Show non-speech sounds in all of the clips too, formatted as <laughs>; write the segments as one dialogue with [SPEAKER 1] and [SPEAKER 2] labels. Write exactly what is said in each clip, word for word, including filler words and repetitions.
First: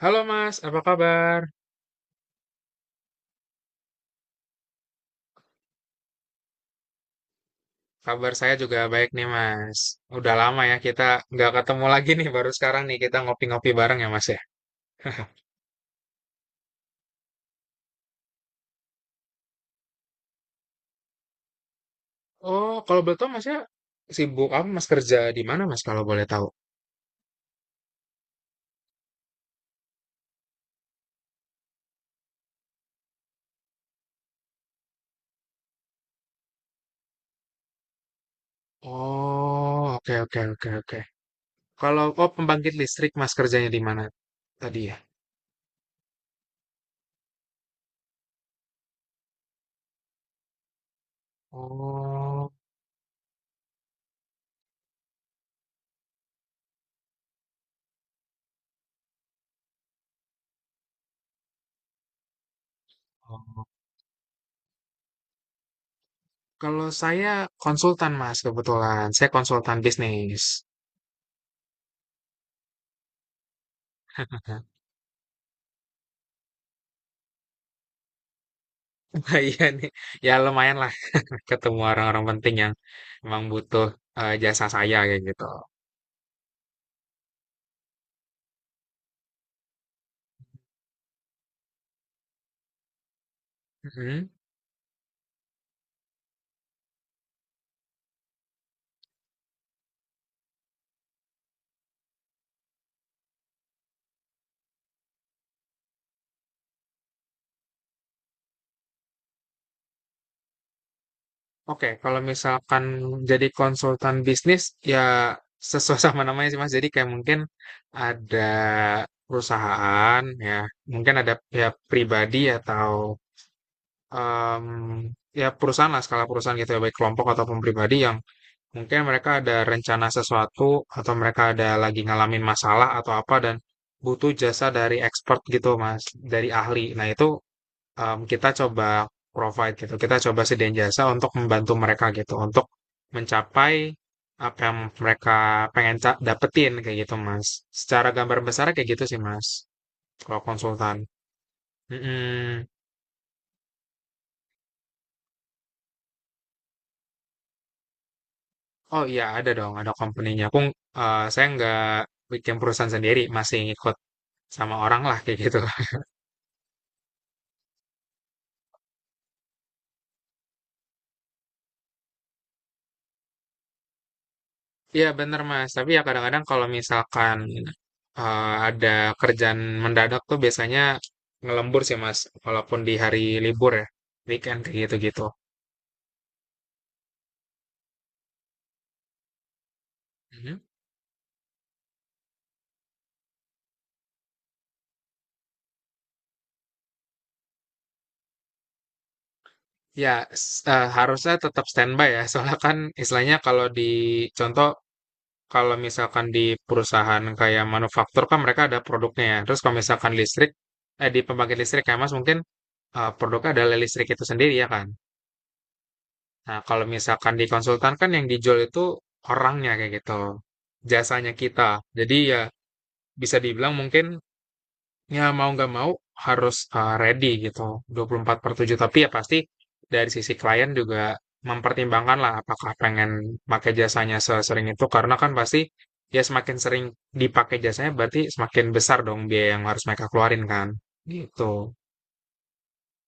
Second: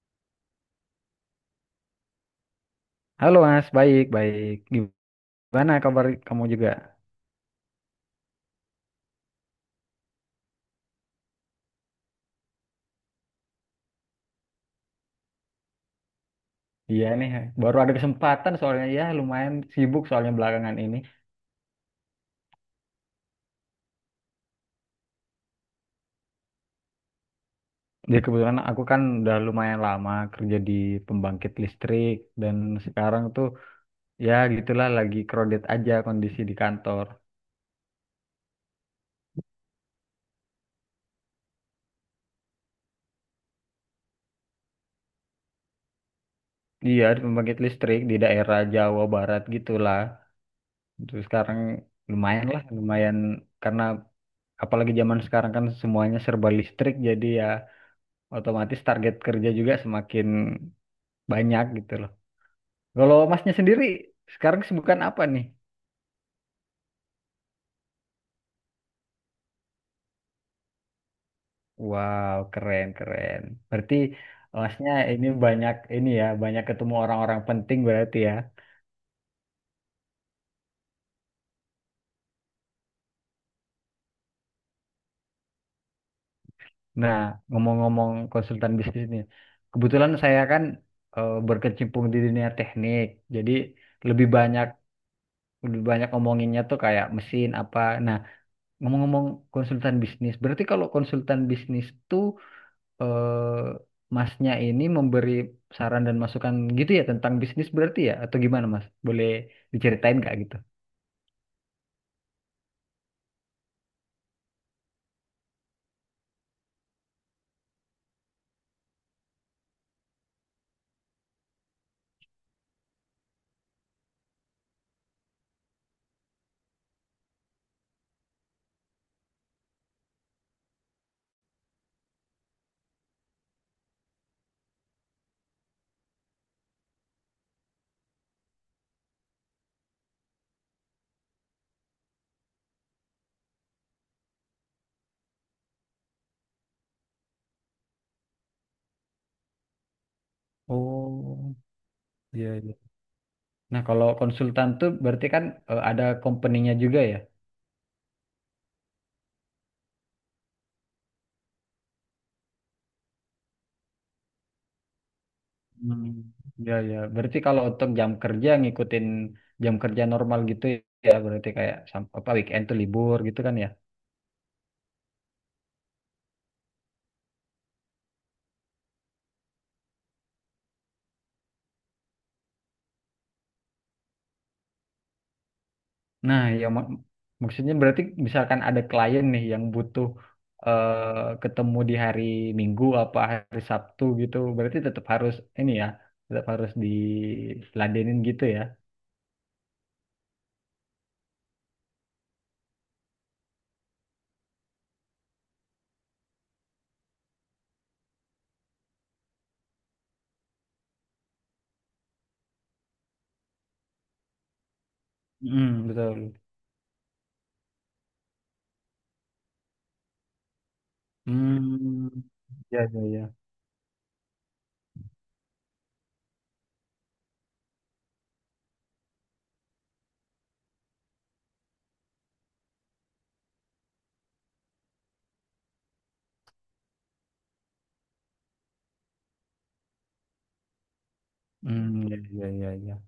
[SPEAKER 1] Halo Mas, apa kabar?
[SPEAKER 2] Halo Mas, baik, baik. Gimana kabar kamu juga?
[SPEAKER 1] Kabar saya juga baik nih Mas. Udah lama ya kita nggak ketemu lagi nih, baru sekarang nih kita ngopi-ngopi bareng ya Mas ya. <laughs>
[SPEAKER 2] Iya nih, baru ada kesempatan soalnya ya lumayan sibuk soalnya belakangan ini.
[SPEAKER 1] Oh, kalau boleh tahu Mas ya sibuk apa Mas kerja di mana Mas kalau boleh tahu?
[SPEAKER 2] Jadi kebetulan aku kan udah lumayan lama kerja di pembangkit listrik dan sekarang tuh ya gitulah lagi crowded aja kondisi di kantor.
[SPEAKER 1] Oh, oke oke oke oke. Kalau oh pembangkit listrik Mas kerjanya di mana tadi ya?
[SPEAKER 2] Iya, di pembangkit listrik di daerah Jawa Barat gitulah. Terus sekarang lumayan
[SPEAKER 1] Oh,
[SPEAKER 2] lah, lumayan karena apalagi zaman sekarang kan semuanya serba listrik jadi ya otomatis target kerja juga semakin banyak gitu loh. Kalau masnya
[SPEAKER 1] oh.
[SPEAKER 2] sendiri sekarang kesibukan apa nih?
[SPEAKER 1] Kalau saya konsultan Mas kebetulan, saya konsultan bisnis.
[SPEAKER 2] Wow, keren keren. Berarti
[SPEAKER 1] <laughs>
[SPEAKER 2] masnya ini banyak ini ya, banyak ketemu orang-orang penting berarti ya.
[SPEAKER 1] Iya nih, ya lumayan lah ketemu orang-orang penting yang memang butuh eh, jasa saya kayak gitu.
[SPEAKER 2] Nah, ngomong-ngomong konsultan bisnis nih, kebetulan saya kan eh, berkecimpung di dunia teknik, jadi lebih
[SPEAKER 1] Mhm.
[SPEAKER 2] banyak lebih banyak ngomonginnya tuh kayak mesin apa. Nah, ngomong-ngomong konsultan bisnis, berarti kalau konsultan bisnis tuh eh, masnya ini memberi saran dan masukan gitu ya tentang bisnis berarti ya atau gimana mas? Boleh diceritain nggak gitu?
[SPEAKER 1] Oke, kalau misalkan jadi konsultan bisnis ya sesuai <laughs> sama namanya sih Mas. Jadi kayak mungkin ada perusahaan ya, mungkin ada pihak pribadi atau em, ya perusahaan lah skala perusahaan gitu ya baik kelompok ataupun pribadi yang mungkin mereka ada rencana sesuatu atau mereka ada lagi ngalamin masalah atau apa dan butuh jasa dari expert gitu Mas, dari ahli. Nah, itu em, kita coba provide gitu, kita coba sediain jasa untuk membantu mereka gitu, untuk mencapai apa yang mereka pengen ca- dapetin kayak gitu Mas. Secara gambar besar kayak gitu sih Mas, kalau konsultan.
[SPEAKER 2] Oh, iya,
[SPEAKER 1] Mm-mm.
[SPEAKER 2] iya. Nah, kalau konsultan tuh berarti kan eh, ada company-nya juga ya?
[SPEAKER 1] Oh iya ada dong, ada company-nya. Aku eh, saya nggak bikin perusahaan sendiri, masih ngikut sama orang lah kayak gitu.
[SPEAKER 2] Hmm. Ya, ya. Berarti kalau untuk jam kerja ngikutin jam kerja normal gitu ya, berarti kayak sam- apa weekend tuh libur gitu kan ya?
[SPEAKER 1] Iya bener Mas, tapi ya kadang-kadang kalau misalkan eh, ada kerjaan mendadak tuh biasanya ngelembur sih Mas, walaupun di hari libur ya, weekend kayak gitu-gitu.
[SPEAKER 2] Nah, yang mak- maksudnya berarti misalkan ada klien nih yang butuh
[SPEAKER 1] Mhm.
[SPEAKER 2] eh, ketemu di hari Minggu apa hari Sabtu gitu, berarti tetap harus ini ya, tetap harus diladenin gitu ya.
[SPEAKER 1] Ya s- eh, harusnya tetap standby ya, <laughs> soalnya kan istilahnya kalau di contoh kalau misalkan di perusahaan kayak manufaktur kan mereka ada produknya ya, terus kalau misalkan listrik, eh, di pembangkit listrik ya Mas mungkin eh, produknya adalah listrik itu sendiri ya kan.
[SPEAKER 2] Hmm, betul.
[SPEAKER 1] Nah, kalau misalkan di konsultan kan yang dijual itu orangnya kayak gitu, jasanya kita.
[SPEAKER 2] Hmm,
[SPEAKER 1] Jadi ya
[SPEAKER 2] ya ya ya.
[SPEAKER 1] bisa dibilang mungkin ya mau nggak mau harus eh, ready gitu dua puluh empat per tujuh. Tapi ya pasti dari sisi klien juga mempertimbangkan lah apakah pengen pakai jasanya sesering itu. Karena kan pasti ya semakin sering dipakai jasanya berarti semakin besar dong biaya yang harus mereka keluarin kan. Gitu.
[SPEAKER 2] Hmm, ya ya ya ya.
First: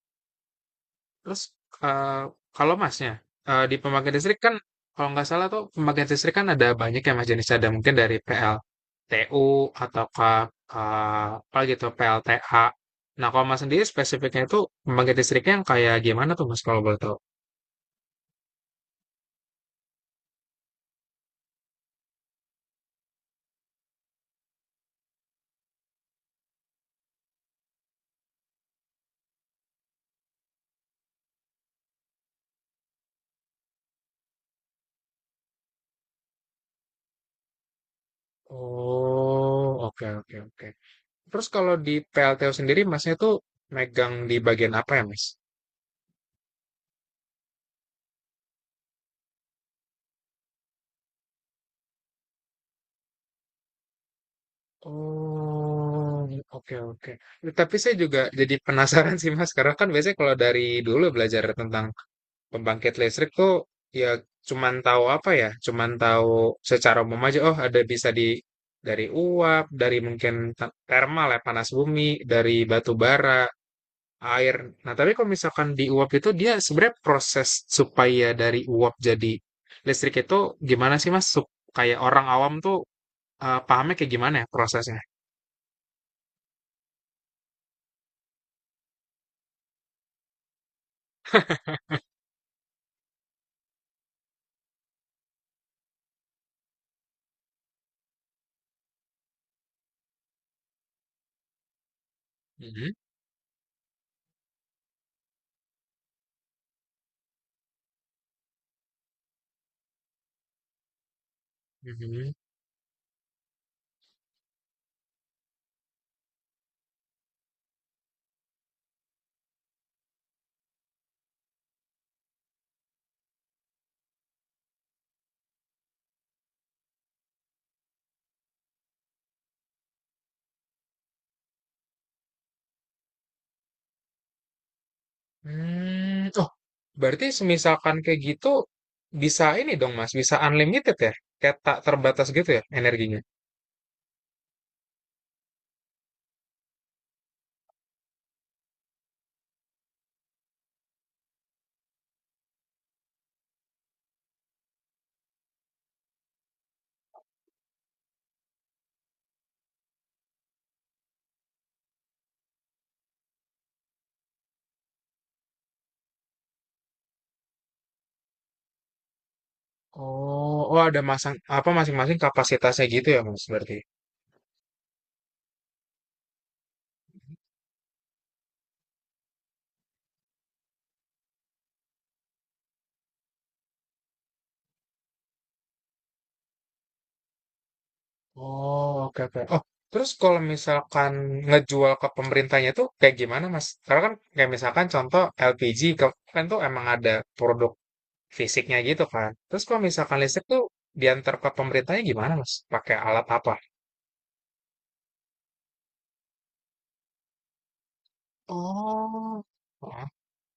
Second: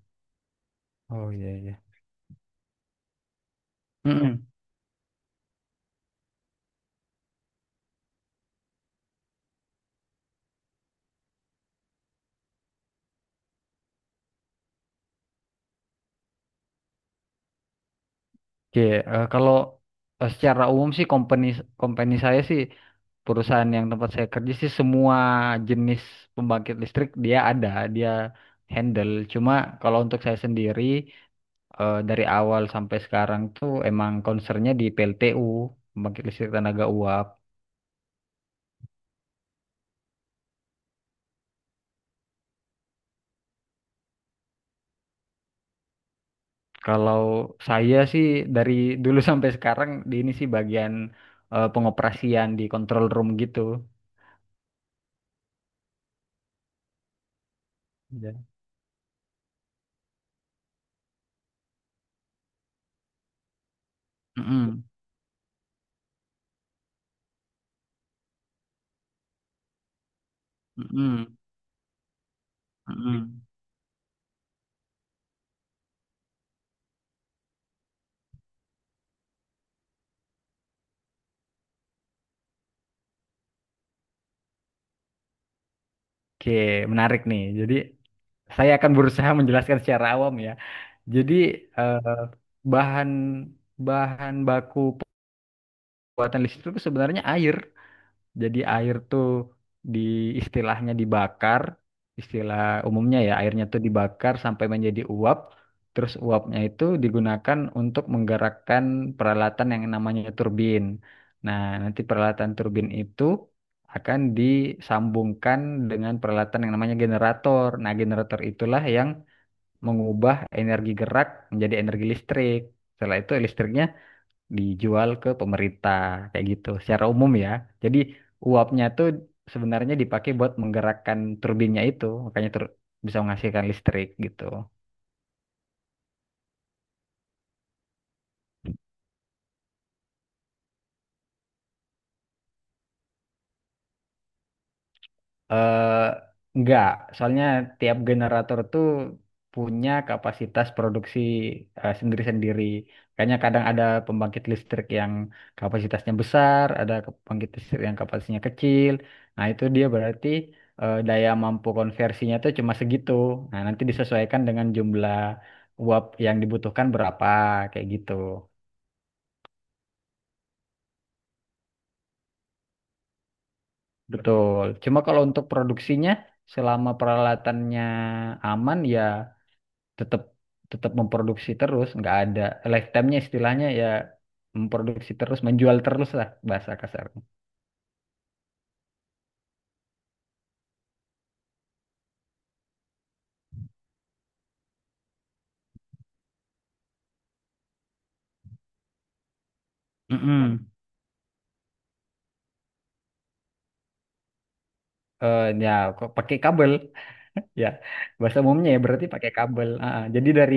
[SPEAKER 2] Oh
[SPEAKER 1] Terus,
[SPEAKER 2] ya ya.
[SPEAKER 1] eee, kalau Masnya, eee, di pembangkit listrik
[SPEAKER 2] Hmm.
[SPEAKER 1] kan kalau nggak salah tuh pembangkit listrik kan ada banyak ya Mas jenisnya, ada mungkin dari P L T U ataukah, eee, apa gitu, P L T A. Nah, kalau Mas sendiri spesifiknya itu pembangkit listriknya yang kayak gimana tuh Mas kalau boleh tahu?
[SPEAKER 2] Oke, eh, kalau eh, secara umum sih company company saya sih perusahaan yang tempat saya kerja sih semua jenis pembangkit listrik dia ada, dia handle. Cuma kalau untuk saya sendiri eh, dari awal sampai sekarang tuh emang concernnya di P L T U, pembangkit listrik tenaga uap.
[SPEAKER 1] Oh, oke oke oke. Terus kalau di P L T U sendiri Masnya tuh megang di bagian apa ya Mas?
[SPEAKER 2] Kalau saya sih dari <laughs> dulu sampai sekarang di ini sih bagian eh, pengoperasian di control room gitu.
[SPEAKER 1] Oh, iya, oke oke. Tapi saya juga
[SPEAKER 2] Ya.
[SPEAKER 1] jadi penasaran sih Mas, karena kan biasanya kalau dari dulu belajar tentang pembangkit listrik tuh ya cuman
[SPEAKER 2] Mm-mm.
[SPEAKER 1] tahu apa ya, cuman tahu secara umum aja. Oh, ada bisa di dari uap, dari mungkin te- thermal
[SPEAKER 2] Mm-mm.
[SPEAKER 1] ya panas bumi, dari batu
[SPEAKER 2] Mm-mm.
[SPEAKER 1] bara, air. Nah, tapi kalau misalkan di uap itu dia sebenarnya proses supaya dari uap jadi listrik itu gimana sih Mas? Sup- Kayak orang awam tuh eh, pahamnya kayak gimana ya prosesnya?
[SPEAKER 2] Oke, menarik nih. Jadi saya akan berusaha menjelaskan secara awam ya. Jadi eh, bahan bahan baku pembuatan listrik itu sebenarnya air. Jadi air tuh di istilahnya dibakar, istilah umumnya ya airnya tuh dibakar sampai menjadi uap. Terus uapnya itu digunakan untuk menggerakkan peralatan yang namanya turbin. Nah, nanti
[SPEAKER 1] Mhm.
[SPEAKER 2] peralatan turbin itu akan disambungkan dengan peralatan yang namanya generator. Nah, generator itulah yang mengubah energi gerak menjadi energi listrik. Setelah itu listriknya dijual ke pemerintah kayak gitu secara umum ya. Jadi uapnya tuh sebenarnya dipakai buat menggerakkan turbinnya itu, makanya tur- bisa menghasilkan listrik gitu.
[SPEAKER 1] Mmm, oh, berarti semisalkan kayak gitu, bisa ini dong Mas, bisa unlimited ya? Kayak tak terbatas gitu ya energinya?
[SPEAKER 2] eh enggak, soalnya tiap generator tuh punya kapasitas produksi eh, sendiri-sendiri. Kayaknya kadang ada pembangkit listrik yang kapasitasnya besar, ada ke- pembangkit listrik yang kapasitasnya kecil. Nah, itu dia berarti eh, daya mampu konversinya tuh cuma segitu. Nah, nanti disesuaikan dengan jumlah uap yang dibutuhkan berapa, kayak gitu.
[SPEAKER 1] Oh oh ada masang apa, masing-masing kapasitasnya gitu ya Mas, berarti?
[SPEAKER 2] Betul. Cuma kalau untuk produksinya, selama peralatannya aman ya tetap tetap memproduksi terus nggak ada lifetime-nya istilahnya ya memproduksi terus menjual terus lah bahasa kasar.
[SPEAKER 1] Oh, oke oke. Oh, terus kalau misalkan ngejual ke pemerintahnya tuh kayak gimana Mas? Karena kan kayak misalkan contoh L P G ke kan tuh emang ada produk fisiknya gitu kan. Terus kalau misalkan listrik tuh
[SPEAKER 2] mm
[SPEAKER 1] diantar ke pemerintahnya gimana Mas? Pakai alat apa?
[SPEAKER 2] Ya kok pakai kabel, <laughs> ya bahasa umumnya ya berarti pakai kabel. Ah, ah.
[SPEAKER 1] Oh.
[SPEAKER 2] Jadi dari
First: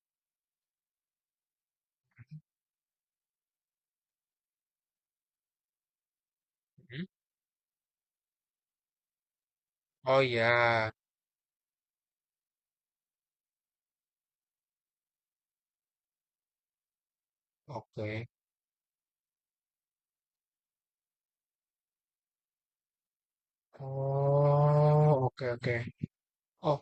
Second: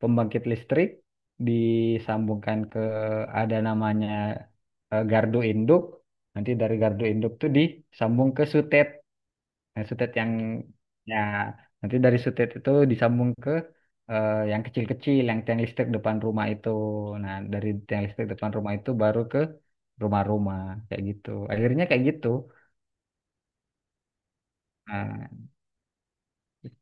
[SPEAKER 2] pembangkit listrik disambungkan ke, ada namanya eh, gardu induk, nanti dari gardu
[SPEAKER 1] Hmm?
[SPEAKER 2] induk tuh disambung ke sutet. Nah, sutet
[SPEAKER 1] Oh
[SPEAKER 2] yang
[SPEAKER 1] ya,
[SPEAKER 2] ya, nanti dari sutet itu disambung ke eh, yang kecil-kecil, yang tiang listrik depan rumah itu. Nah, dari tiang
[SPEAKER 1] oke.
[SPEAKER 2] listrik depan rumah itu baru ke rumah-rumah kayak gitu. Akhirnya kayak gitu.
[SPEAKER 1] Oh,
[SPEAKER 2] Nah,
[SPEAKER 1] oke oke. Oh,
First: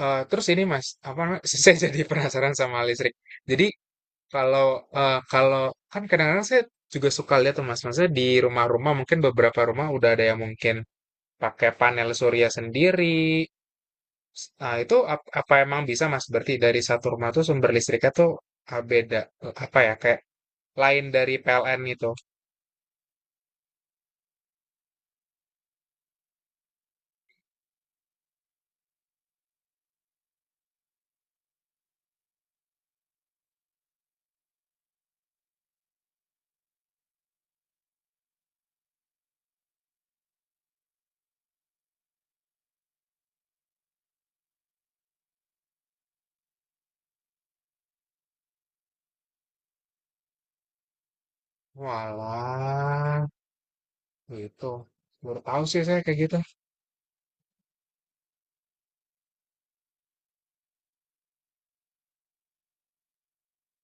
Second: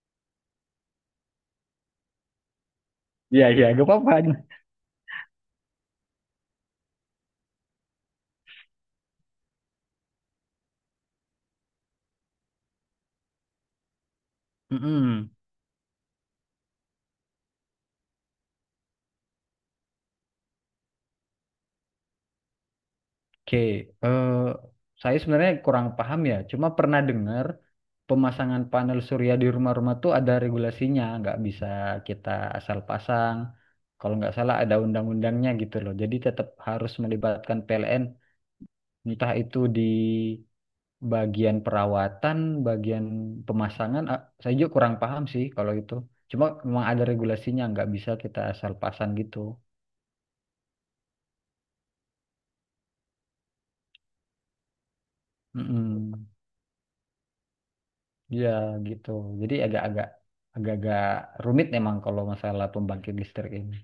[SPEAKER 1] eh, terus ini Mas, apa namanya? <laughs> Saya jadi penasaran sama listrik.
[SPEAKER 2] iya
[SPEAKER 1] Jadi
[SPEAKER 2] iya gak apa-apa.
[SPEAKER 1] kalau eh, kalau kan kadang-kadang saya juga suka lihat tuh Mas, maksudnya di rumah-rumah mungkin beberapa rumah udah ada yang mungkin pakai panel surya sendiri. Nah, itu ap-
[SPEAKER 2] Mm-mm.
[SPEAKER 1] apa emang bisa Mas? Berarti dari satu rumah tuh sumber listriknya tuh ah, beda, eh, apa ya kayak lain dari P L N gitu.
[SPEAKER 2] Oke, eh, saya sebenarnya kurang paham ya. Cuma pernah dengar pemasangan panel surya di rumah-rumah tuh ada regulasinya, nggak bisa kita asal pasang. Kalau nggak salah ada undang-undangnya gitu loh. Jadi tetap harus melibatkan P L N, entah itu di bagian perawatan, bagian pemasangan. Ah, saya juga kurang paham sih kalau itu. Cuma memang ada regulasinya, nggak bisa kita asal pasang gitu.
[SPEAKER 1] Walah. Gitu. Baru tahu sih saya kayak
[SPEAKER 2] Mm-mm.
[SPEAKER 1] gitu.
[SPEAKER 2] Ya gitu. Jadi agak-agak agak-agak rumit memang kalau masalah pembangkit listrik ini.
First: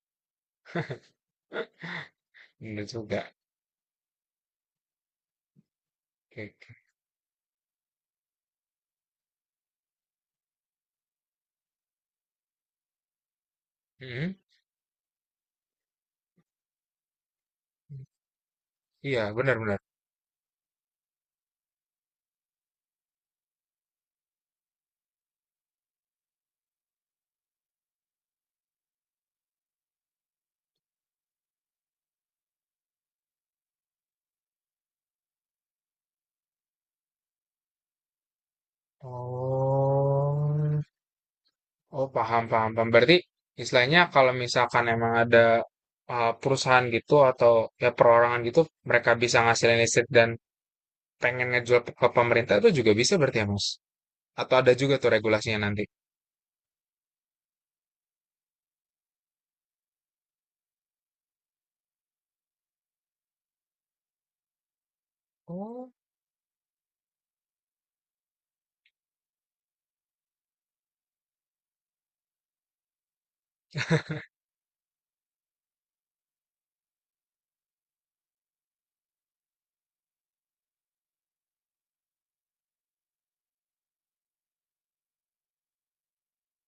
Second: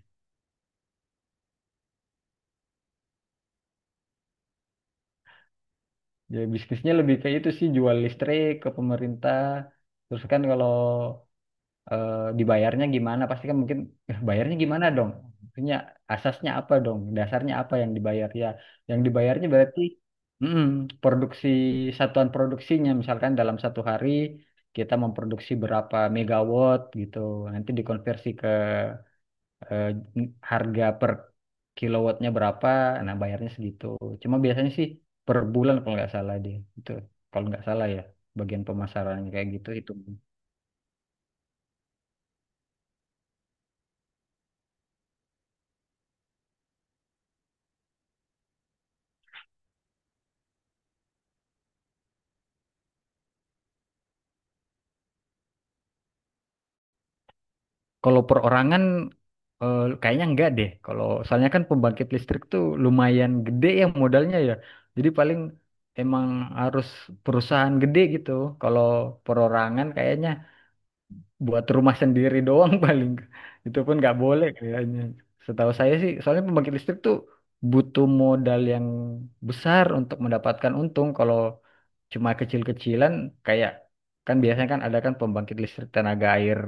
[SPEAKER 1] Bener juga.
[SPEAKER 2] Ya
[SPEAKER 1] Kayak,
[SPEAKER 2] bisnisnya lebih ke itu sih, jual listrik ke pemerintah. Terus kan kalau eh, dibayarnya gimana pasti kan mungkin "Eh,
[SPEAKER 1] hmm?
[SPEAKER 2] bayarnya gimana dong? Maksudnya asasnya apa dong? Dasarnya apa yang dibayar ya?" Yang
[SPEAKER 1] Iya,
[SPEAKER 2] dibayarnya
[SPEAKER 1] benar-benar.
[SPEAKER 2] berarti mm, produksi, satuan produksinya misalkan dalam satu hari kita memproduksi berapa megawatt gitu. Nanti dikonversi ke eh, harga per kilowattnya berapa, nah bayarnya segitu. Cuma biasanya sih per bulan kalau nggak salah deh itu, kalau nggak salah ya bagian pemasarannya kayak gitu itu.
[SPEAKER 1] Oh, oh paham, paham, paham. Berarti istilahnya kalau misalkan emang ada uh, perusahaan gitu atau ya perorangan gitu, mereka bisa ngasilin listrik dan pengen ngejual pe- ke pemerintah itu juga bisa berarti ya, Mas? Atau ada juga tuh regulasinya nanti?
[SPEAKER 2] Kalau perorangan eh, kayaknya enggak deh. Kalau soalnya kan pembangkit listrik tuh lumayan gede ya modalnya ya. Jadi paling
[SPEAKER 1] Oh,
[SPEAKER 2] emang harus perusahaan gede gitu. Kalau perorangan kayaknya buat rumah sendiri doang <laughs> paling, itu pun nggak boleh kayaknya setahu saya sih, soalnya pembangkit listrik tuh butuh modal yang besar untuk mendapatkan untung. Kalau cuma kecil-kecilan kayak, kan biasanya kan ada kan pembangkit listrik tenaga air,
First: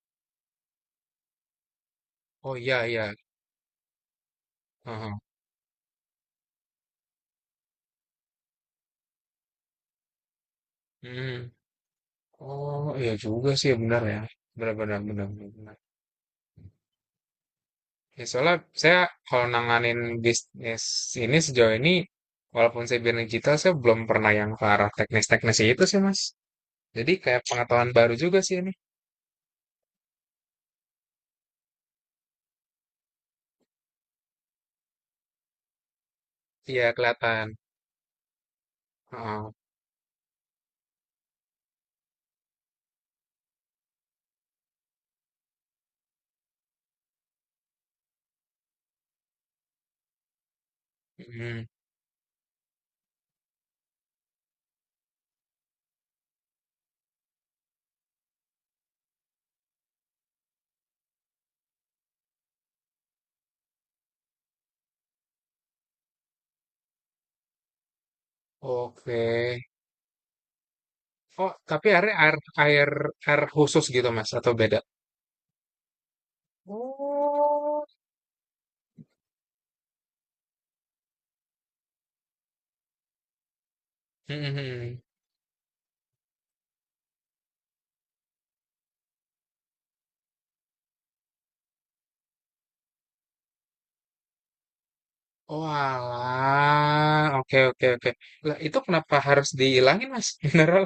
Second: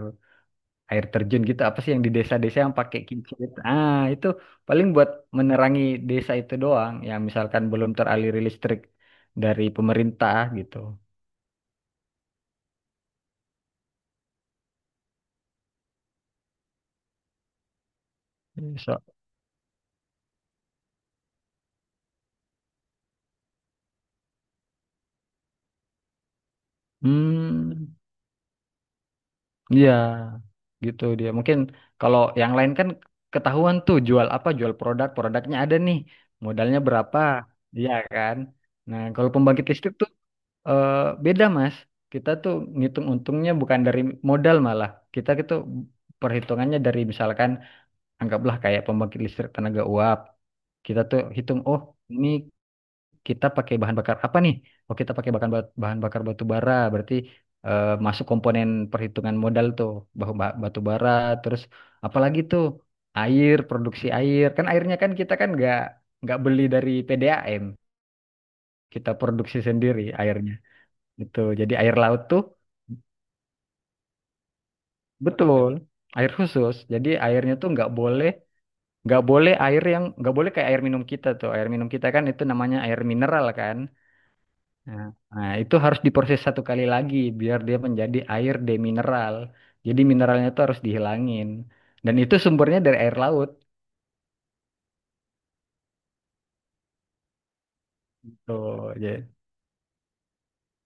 [SPEAKER 2] air terjun gitu apa sih yang di
[SPEAKER 1] oh
[SPEAKER 2] desa-desa yang
[SPEAKER 1] iya,
[SPEAKER 2] pakai
[SPEAKER 1] iya.
[SPEAKER 2] kincir, ah itu paling buat
[SPEAKER 1] Heeh.
[SPEAKER 2] menerangi desa itu doang yang misalkan belum teraliri listrik dari pemerintah gitu.
[SPEAKER 1] Hmm. Oh, iya juga sih, benar ya. Benar, benar, benar, benar. Ya, soalnya
[SPEAKER 2] So,
[SPEAKER 1] saya kalau nanganin bisnis ini sejauh ini, walaupun saya bidang digital, saya belum pernah yang ke arah teknis-teknis itu sih, Mas. Jadi kayak pengetahuan
[SPEAKER 2] hmm.
[SPEAKER 1] baru juga sih ini.
[SPEAKER 2] Iya, gitu dia. Mungkin kalau yang lain kan ketahuan tuh jual apa, jual produk, produknya ada nih, modalnya
[SPEAKER 1] Iya,
[SPEAKER 2] berapa,
[SPEAKER 1] kelihatan.
[SPEAKER 2] iya kan. Nah, kalau
[SPEAKER 1] Heeh.
[SPEAKER 2] pembangkit listrik tuh eh, beda Mas. Kita tuh ngitung untungnya bukan dari modal malah. Kita itu perhitungannya dari misalkan anggaplah kayak pembangkit listrik tenaga uap. Kita tuh hitung,
[SPEAKER 1] Mm.
[SPEAKER 2] oh ini kita pakai bahan bakar apa nih? Oh, kita pakai bahan bahan bakar batu bara, berarti eh, masuk komponen perhitungan modal tuh, bahu ba- batu bara, terus apalagi tuh air, produksi air. Kan airnya kan kita kan nggak nggak beli dari P D A M, kita
[SPEAKER 1] Oke.
[SPEAKER 2] produksi sendiri airnya. Itu
[SPEAKER 1] Oh,
[SPEAKER 2] jadi
[SPEAKER 1] tapi
[SPEAKER 2] air
[SPEAKER 1] airnya
[SPEAKER 2] laut
[SPEAKER 1] air,
[SPEAKER 2] tuh
[SPEAKER 1] air, air khusus gitu, Mas, atau beda?
[SPEAKER 2] betul, air khusus. Jadi airnya tuh
[SPEAKER 1] Oh.
[SPEAKER 2] nggak boleh, nggak boleh air yang nggak boleh kayak air minum. Kita tuh air minum kita kan itu namanya air mineral kan.
[SPEAKER 1] Mhm.
[SPEAKER 2] Nah, nah, itu harus diproses satu kali lagi biar dia menjadi air demineral. Jadi mineralnya itu harus dihilangin. Dan itu sumbernya dari air laut.
[SPEAKER 1] Oh, alah. Oke, oke, oke. Lah, itu
[SPEAKER 2] Tuh, ya.
[SPEAKER 1] kenapa harus dihilangin, Mas? <laughs> Mineral.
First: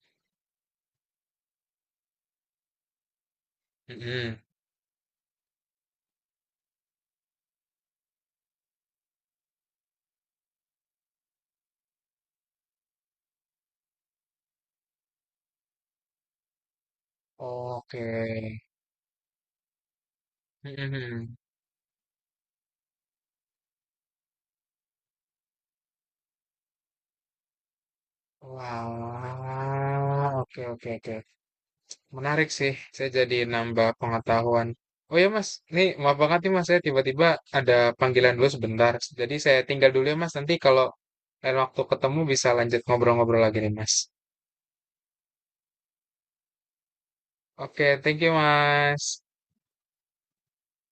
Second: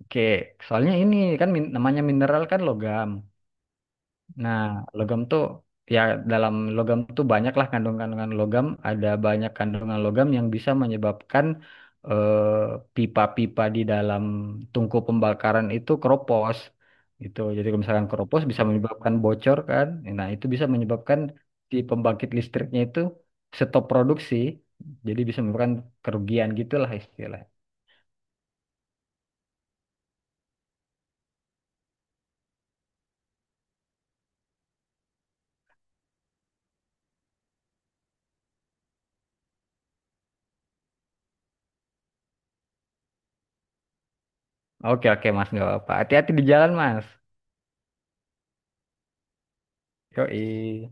[SPEAKER 2] Oke, soalnya ini kan min- namanya mineral kan logam.
[SPEAKER 1] Mhm.
[SPEAKER 2] Nah, logam tuh ya dalam logam tuh banyaklah kandungan-kandungan logam. Ada banyak kandungan logam yang bisa menyebabkan eh, pipa-pipa di dalam tungku pembakaran itu keropos. Gitu. Jadi kalau
[SPEAKER 1] Oke.
[SPEAKER 2] misalkan keropos bisa menyebabkan bocor kan. Nah, itu bisa menyebabkan
[SPEAKER 1] Mhm.
[SPEAKER 2] si pembangkit listriknya itu stop produksi. Jadi bisa menyebabkan kerugian gitulah istilahnya.
[SPEAKER 1] Walah, oke oke oke. Menarik sih, saya jadi nambah pengetahuan. Oh ya Mas, nih maaf banget nih Mas, saya tiba-tiba ada panggilan dulu sebentar. Jadi saya tinggal dulu ya Mas, nanti kalau lain waktu ketemu bisa lanjut ngobrol-ngobrol lagi nih Mas.
[SPEAKER 2] Oke oke Mas, nggak apa-apa. Hati-hati di jalan Mas.
[SPEAKER 1] Oke, thank you Mas.
[SPEAKER 2] Yoi.